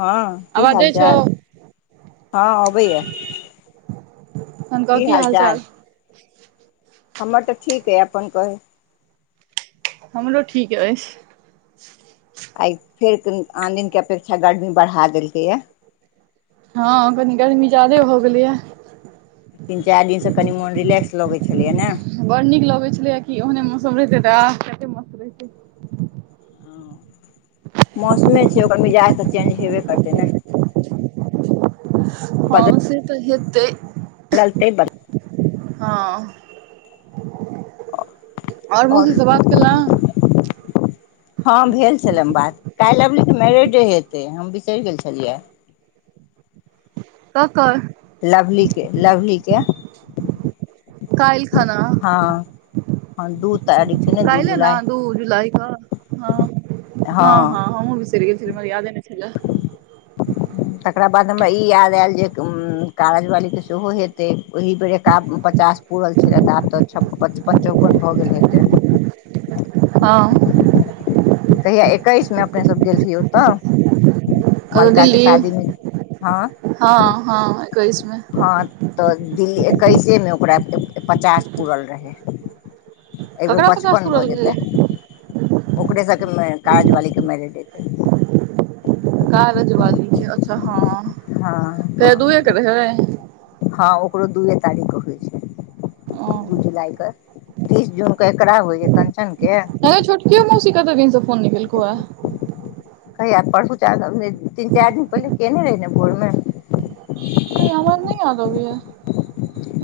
हँ की आवाज हाल जाइ छौ चाल हँ अबैए ह कह की हाल चाल हमर तऽ ठीक अइ अपन कहय हमरो ठीक अछि आइ फेर कनि आन दिनके अपेक्षा गर्मी बढ़ा देलकैए हँ कनी गर्मी ज्यादे हो गेलीए तीन चारि दिनसँ कनि मोन रिलैक्स लगैत छलैयए ने बड़ नीक लगैत छलैए कि ओहने मौसम रहतै तऽ आह कते मस्त रहत मौसमे छै ओकर मिजाज तऽ चेंज हेबे करतै ने हँ से तऽ हेतै बदलते बन हँ मौसी आओर से बात केलँ हँ भेल छलम बात काल्हि लबली त मैरिेडडे हेतै हम बिसरि गेल छलियै तऽ लवलीके लवलीके काइल खना हँ हँ दूध काइले न दू जुलाइ ह ह ह हँ हमूँ बिसरि गेल छलै हमरा यादे ने छले तकरा बाद हमरा ई याद आयल जे कागज वालीे सेहो हेत तेक ओहि बेर एक आब पचास पुरल छलै तऽ आब तऽ पचपन चौवन भऽ गेल हेते [inaudible] कहिया एकैस मे अपने सब गेल छलिये ओतय कतऽ मलकाके दिल्ली शादीमे हँ हँ हँ एकैस मे हँ तऽ दिल एकैसे मे ओकरा पचास पूरल रहै एहि बेर ककरा पचास पचपन भऽ पूरल रहै जेतै ओकरे सबके मे कागज वाली के मैरेज डे कारज वाली के अच्छा हँ कहिया हँ दुए के रहै हँ ओकरो दूए तारीख होइ छै ओ दू जुलाइ क तीस जून के एकरा होइय कञ्चनके नहि छोटकियो मौसी कते दिनसँ फोन नय कायलको अय कहिया परसु चाराम दिन तीन चार दिन पहिले केने रहि न भोरमे नहि हमरा नहि याद आबयये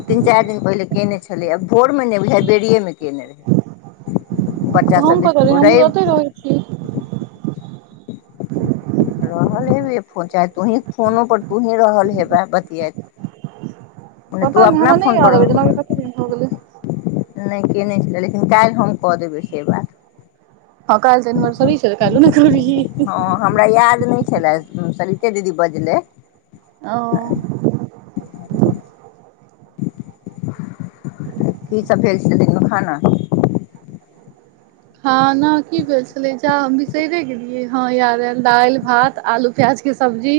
तीन चारि दिन पहिले केने छलै आ भोर मे नहि बुझाइ बेड़ियए मे कयने रह तऽ बच्चा सभ हम बीस कतऽ रही हमहूँ तऽ रैब ओतहि रहै छी रहल हेबे चाहे तोही फोनो पर तोहीं रहल हेबे बतियत पता नहि ह हमरा नहि याद आब जेना लगय ये कते दिन भ गेले नहि केयने छलै लेकिन काल्हि हम कऽ देबै से बात हँ काल तन मर सब विचार कालू न कर भी लें सलीते दीदी बजले ओ की सब भेल छल हो खाना [inaudible] खाना की भेल छले जा हम बिसैरे गेलियै ह दालि भात आलू प्याज के सब्जी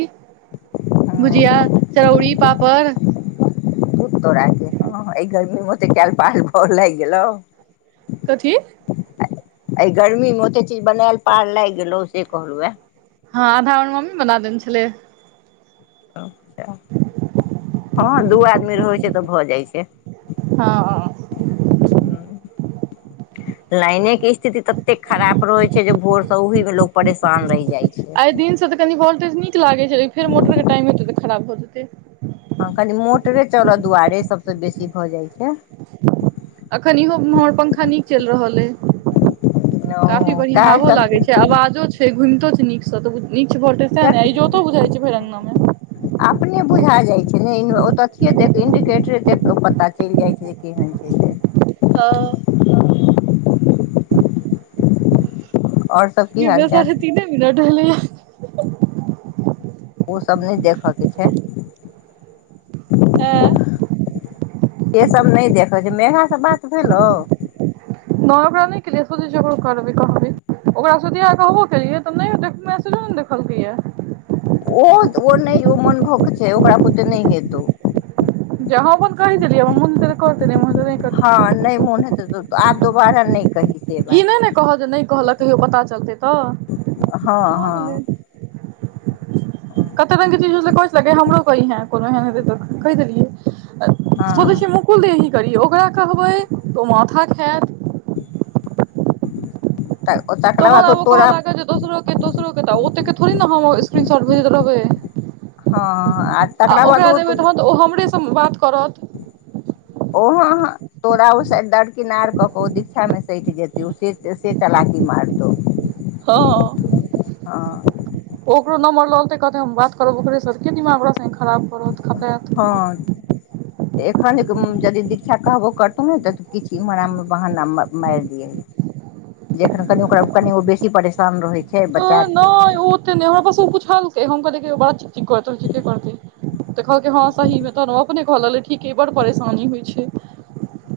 हँ भुजिया चरौरी पापड़ तो रागे हँ गर्मी मते कल पाल फर लागि गेल कथी एहि गर्मी मे ओते चीज बनायल पार लागि गेलौ से कहलहु हे हँ आधा आर मम्मी बना देने छलै आ [inaudible] हँ दू आदमी रहै छै तऽ भऽ जाइ छै हँ ह [inaudible] लाइने के स्थिति तते खराब रहे छै जे भोर से ओहि में लोग परेशान रहि जाइ छै आइ दिनसँ तऽ कनि वोल्टेज नीक लागैत छै फेर मोटरके टाइम हेतै तऽ खराब भऽ जेतै हँ कनी मोटरे चलय दुआरे सभसँ बेसी भऽ जाइत छै एखन इहो हमर पंखा नीक चलि रहल अइ काफी ओ बढ़िया काल्हि हवो तक लागे छै आवाजो छै घुमिते नीक त नीक बोल्टज ते ने जक ईजोतो बुझाइ छै भर आंगना मे अपने बुझा जाइत छै ने ओतथिए देख इंडिकेटरे देख क पता चलि जाइत छै जे केहन छै से हँ आओर सब की कि हाल चाल बेसारे ती नहि बिनाटलै य ओसभ नहि देखयके छै आ से सब नहि देखै छै मेघा सब बात भेलौ नहि ओकरा नहि केलियै सोचे छीय ओकरो करबइ कहबइ ओकरा स कहबो केल त नई ऊतक मैसेज देखलकै यऽ ओ ओ नहि ओ मनभक छै ओकरा कुते नहि हेतौ हँ अपन कहेलि दिलायेया हमा मोन होतही त कहतइ नहीं हँ नहि मन हेत त आ दो बारा नहि कही से ई बात नहि ने कहब जे नहि कहलक कहियो पता चलतै तऽ हँ भऽ हँ गेलै कते रङंगगके चीजत को ले हमरो कई है कोनो एहन तऽ कहि देलिय ओद हँ छै मुकुल दी करियौ ओकरा कहबै तऽ ओ माथा खायत तकरा तहन बाद आब ओ कहऽ तोरा लागै जे दोसरो के दोसरो के तऽ ओते के थोड़ी ने हम स्क्रीन शॉट भेजैत रहबै हँ ह आ तकरा बाद ओकरा ओ देमे तहन तऽ ओ हमरेसँ बात करत ओ हँ [inaudible] तोरा ओ साड दरकिनार कऽ कऽ ओ दीक्षा मे सठि जेतौ से चलाकी मारतौ हँ हँ ओ ककरो नमबर ललतैत हम ब करब ओकरे से त के दिमाग खराब पत हँ खपत तऽ एखन यदि दीक्षा कहबो करतौ ने तऽ किछु इम्हर आमे बहाना मारि दियै जखन कनि ओकरा कनि ओ बेसी परेशान रहै छै अ बच्चा नहि ओ ओते नहि हमरा पास ओ पुछेलके हम कहलियै बड़ा चिक चिक करत रहीछै के करये देखलकीय हँ सही मे त रोब देख लगलई ठीके बड़ परेशानी होइ छै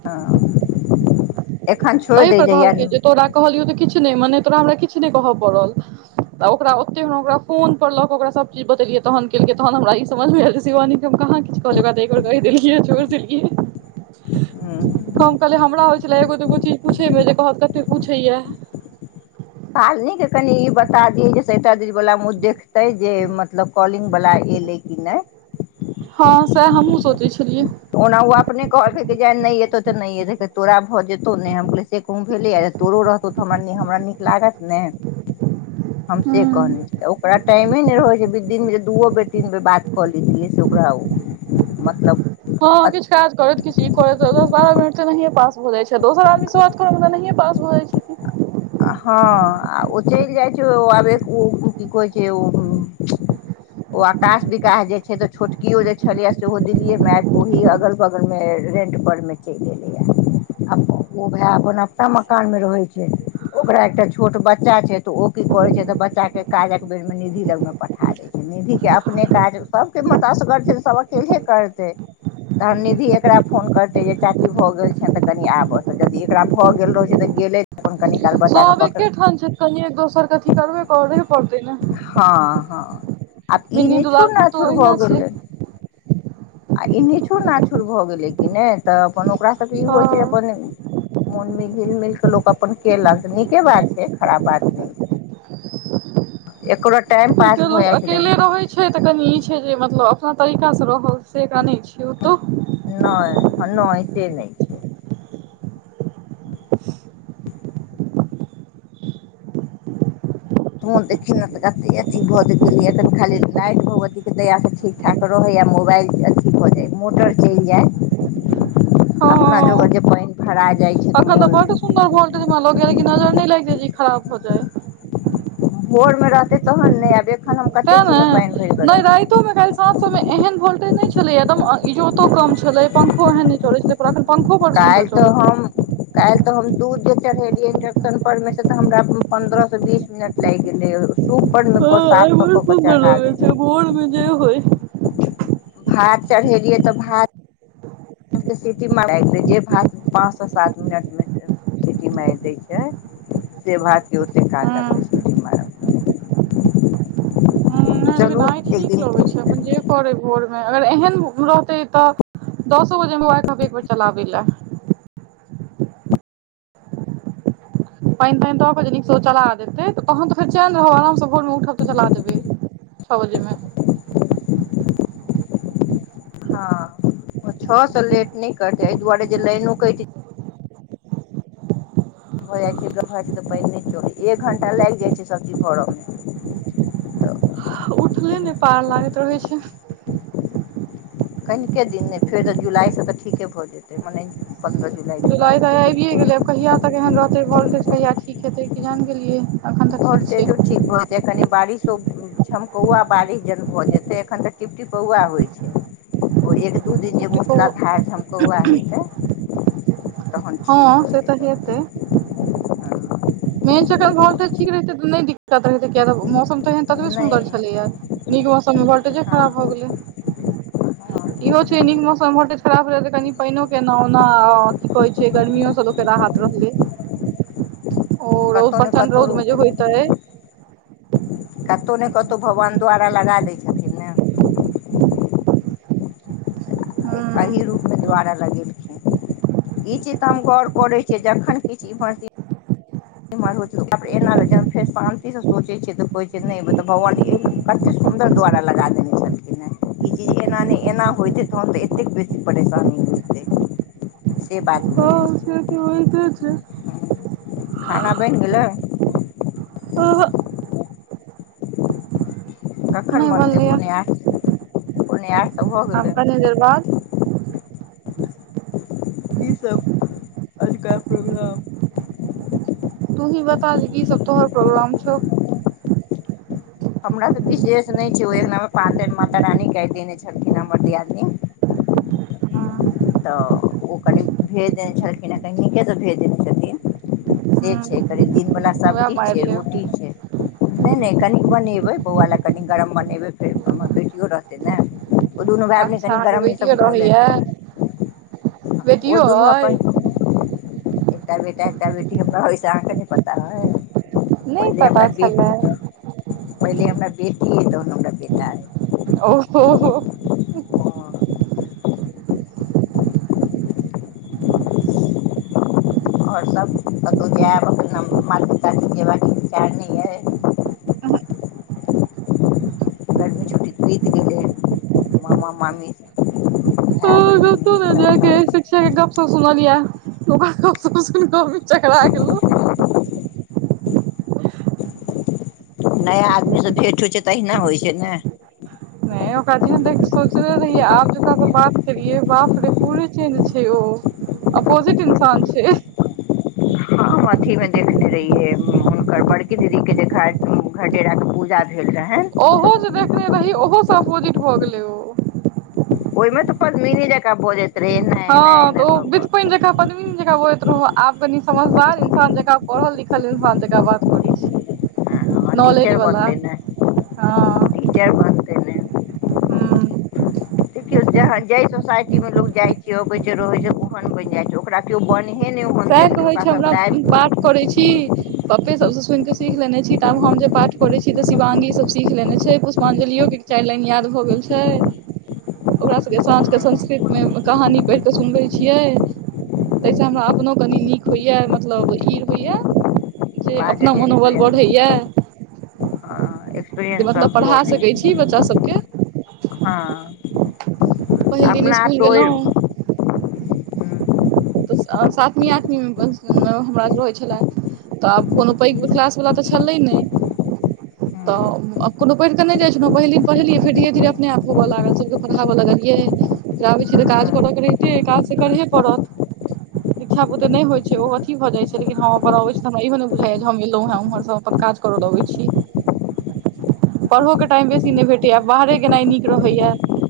हँ एखन छोड़ि एहिप दै जहिया कहलकै हूँ जे तोरा कहलियौ तऽ किछु नहि मने तोरा हमरा किछु नहि कहय पड़ल तऽ ओकरा ओते हम ओकरा फोन पर लऽ कऽ ओकरा सभचीज बतेलियै तनेल केलकै तहन हमरा ई समझमेल शिवानीे हम कहाँ किछु कहले बातै दी देलकियै चोर देललियै कम कल हमरा होइ छलै एगो दुगो चीज पुछै मेे कतेक पूछैयै सालनी के कनि ई बता दियै जेसटा दिन वला मे देखतै जे मतलब कॉलिंग वला एलै कि नहि हँ सेह हमहुँ सोचै छी ओना ओ अपने कॉल एतौ तऽ नहि तोरा भऽ जेतौ ने हम कह से कह भेले तोरो रहतौ त हम लागत ने हम से कहने हँ छेलियै आ ओकरा टाइमे नहि रहै छै बिल दु मिनट दूओ बेर तीन बेर बात कऽ लै छलै से ओकरा मतलब हँ किछु काज करैत किछ ई कर दस बारह मिनट तऽ नहि पास भऽ जाइ छै दोसर आदमी शुरआ करऽ नहियए पास भऽ जाइ छै हँ ओ चलि जाइ छै आब की कहै छै ओ ओ आकाश विकास जे छै तऽ छोटकियो जे छलिये सेहो दिल्लीए मे ओहि अगल बगल मे रेन्टपरमे चलि अयलैए आब ओ भाय अपन अपना मकानमे रहैत छै ओकरा एकटा छोट बच्चा छै तऽ ओ की करैत छै तऽ बच्चाके काजक बेरमे निधि लगमे पठा दैत छै निधिके अपने काज सभके मऽ असगर छै तऽ सभ अकेले करतै तहन निधि एकरा फोन करतै जे चाची भऽ गेल छनि तऽ कनि आबह तऽ यदि एकरा भऽ गेल रहैत छै तऽ गेलै अपन कनिक सब एके ठाम छै कनि एक दोसर के अथी करबे करहे पड़ते ने हँ हँ आब ई बिनी निछुर दुवालपुर तऽ नाछुर ओहि भऽ न गेलै छै आ ई निछुड़ नाछूड़ भऽ गेलै कि नहि तऽ अपन ओकरा सभके ई होइ छै हँ अपन मोनमे हिल मिल कऽ लोक अपन केलक नीके बात छै खराब बात नहि छै एकरा अकेले रहै छै तऽ कनि ई छै जे मतलब अपना तरीकाँ रहल से एकरा नै छै ओतौ नहि से नहि छै मन देखिन भऽ खाली नैत भगवती ल तै ठीक ठाक रहै मोबाइल अथी भऽ जा मोटर चल जाइ अपना हँ जोगर जे पाइन भड़ा अखन तऽ बहुत सुंर बोलट मनल क कि नजर न लगै जी खराब हो जाइ भोर मे रहतै तहन नहि आबे तें ने नहि राातो में काल्हि सांझ सब मे एहन वोल्टेज नहि छै छल एकदम इजोतो कम छलै पंखो एहन नहि चलैत छलै पर एखे कएल तऽ हम कएल तऽ हम दूध जे चढ़ेलियै इंडक्शन पर में से तऽ हमरा पंद्रह से बीस मिनट लागि गेले सुूपर मे हँ साफ आइ क बड़ कअ बच्चा सुन्दर साथ लगै छै देथिन भोर मे जे होय भात चढ़ेलियै तऽ भात भातके सीटी म रखि दै जे भात पाँचसँ सात मिनटमे सीटी मगि दै छै से भात के ओते काल हँ लगबै सिटी मारय हँ नहि म लेकिन चलू आइ एक ठीक दिन लगै छै जे करै भोरमे अगर एहन रहतै तऽ दसो बजेमे ओहा कहलकए एक बेर चल आबैलए पानि तानि तऽपर जे नीकसँ ओ चला देतै तऽ अहन तऽ फेर चैन रहब आरामसँ भोरमे उठब तऽ चला देबै छ बजे मे हँ छओ सए लेट नहि करतै एहि दुआरे जे लाइनो क भऽ जाइ छै गर्म भऽ जाइ छै तऽ पानि नहि चलै एक घण्टा लागि जाइ छै सभचीज भरयमे तऽ उठले ई नहि पार [inaudible] कनिके दिन नहि फेर तऽ जुलाइसँ तऽ ठीके भऽ जेतै मने पन्द्रह जुलाइके जुलाइ तऽ आइ बादसँ आबि गेलैय कहिया तक एहन रहतै वोल्टेज कहिया ठीक हेतै कि जान गेलियै एखन तऽ ठीक छै बोल्टेजो ठीक भ जैतइ कनि बारिशो ठाम कौआ बारिश जन भऽ जेतै एखन तऽ टिपटी कौआ होइ छै एक दू दिन जे टिप टिपो मूसला धार झमकौआ हेतै तहन हँ ठीक भऽ से तऽ जेतै हेतै सबचीज मेन छै एखन वोल्टेज हँ ठीक रहितै नहि दिक्कत रहे छै किया तऽ मौसम त एहन ततबे नहि सुन्दर छलैया नहि नीक मौसम समय वोल्टेजे हँ खराब भ हँ गेलै इहो छै नीक मौसम वोल्टेज खराब रह कनि पानो के ओना की कह छै से गर्मीयो से लोक के राहथ रहलै ओ रउद कतहु ने प्रचंड रउद कतहु मे जे होयतै कतहु नहि कतहु भगवान द्वारा लगा दै छथिन ने हूं एहि रूप मे द्वार लगेलखिन ई चीज तऽ हम गौर करै छीयै जखन किछु इम एना ल फेर शान्तिसँ सोचै छियै तऽ कहै छै नहि तऽ भगवान क सुंन्दर द्वारा लगा देने छलखिन ह ई चीज एना एना होयते तहन ते एते बेसी परेशानी से बात ह भऽ जाइ छै से त होइते छै खाना बनि गलै अहह कखन नहि बनतै बनलैय पूणे आठ पूणे आठ तऽ भऽ आब गेलै कनि देर बाद कीसभ अजका प्रोग्राम तूही बता द की सब तोहर प्रोग्राम छौ हमरा तऽ विशेष नहि छै ओहि अगंना मे पातर माता रानी क देने छलखिन हमर दियादी हँ तऽ ओ कनि भेज देने छलखिन हे क नीकेसँ भेज देने छथिन से छै हमरा कनि दिनवला सब्जी छै मारि लेब रोटी छै नहि नहि कनि बनेबै बौआ लए कनि गरम बनेबै फेर हमर बेटियो रहतै ने ओ दुनू भाय अपने अच्छा कनि अहाँके गरम बेटियो ईसभ कऽ रहैया लेतै ओ बेटियो दुनू अपन अइ एकटा बेटा एकटा बेटी हमरा अइ से अहाँ के नि पता अइ नहि पहिले हमरा पता बेटी छलै ह पहिले हमरा बेटी तहन हमरा बेटा अइ ओ हो हो और सभ कतहु जायब अपन मात पिताके जयबाक विचार नै यअ उहू गर्मी छुट्टी त बीत गेलै मामा मामी बहिन [unintelligible] ईसभ क सुनलिया त क सुन क मि चकरा गेलउ नया आदमीसँ भेंट होइ छै त अहिना होइ छै न नहि ओकरा जेहन देख सोचले रहिये आब जक से बात करियै बाप रे पूरे चेंज छै ओ अपोजिट इन्सान छै हम अथी मे देखने रहिये हुनकर बड़की दीदी के जेखन घटेरा के पूजा भेल रहनि ओहो जे देखने रही ओहोसँ अपोजिट भऽ गेलै ओ ओहिमे तऽ पदमीनी जका बजे हँ त ओ बितपैन जेका पदमिनि जेका आब कनि समझदार इन्सान जकाँ पढ़ल लिखल इंसान जकाँ बात करै छै ह नॉलेज टीचर वला बनतै न टीचर बनतै ने हु देखियौ जाहि सोसाइटी मे लोग जाइ छै अबै छै रहै छै ओहन बनि जाइ छै ओकरा केओ बन सएह कहै छै हमरा बात करैत छी पपे सब सुनिके सीख लेने छी त आब हम जे पाठ करे छी तऽ शिवांगी सब सीख लेने छै पुष्पांजलि इहो गित चाइर लाइन याद भ गेल छै ओकरा सबके साँझके कऽ संस्कृतमे कहानी पइढ़ कऽ सुनबै छियै तहिसँ हमरा अ अपनो कनी नीक होइया मतलब ई होइए जे अपना बाजक मनोबल एक्सपीरियंस बढ़ैए हँ जे एक्सपीरियंस मतलब सब पढ़ा बढ़ै सकै छै छी बच्चा सभके हँ पहिल दिन अपना इस्कुल तोड़ि गेलहुँ तऽ सातवीं आठवीं हमरा रहै छलेह तऽ आब कोनो पैघ क्लासवला तऽ छलै नइ हँ तऽ कोनो पढ़िकऽ नय जाइत छलहुँ पहिल पढ़ेलियै फेर धीरे धीरे अनेप होबअ लागल सभके पढ़ाबअ लगलियै आबै छी तऽ काज हँ करयके रहिते काज त करहे पड़त दिक्षा बुते नइ होइ छै ओ अथी जाय छै लेकिन हम अपर अबे छै त हमरा इहो बुझाय य हम एलोह उमहर स अपन काज करू [unintelligible] पढ़ोके टाइम बेसी नहि भेटैए बाहरे गेनाइ नीक रहैए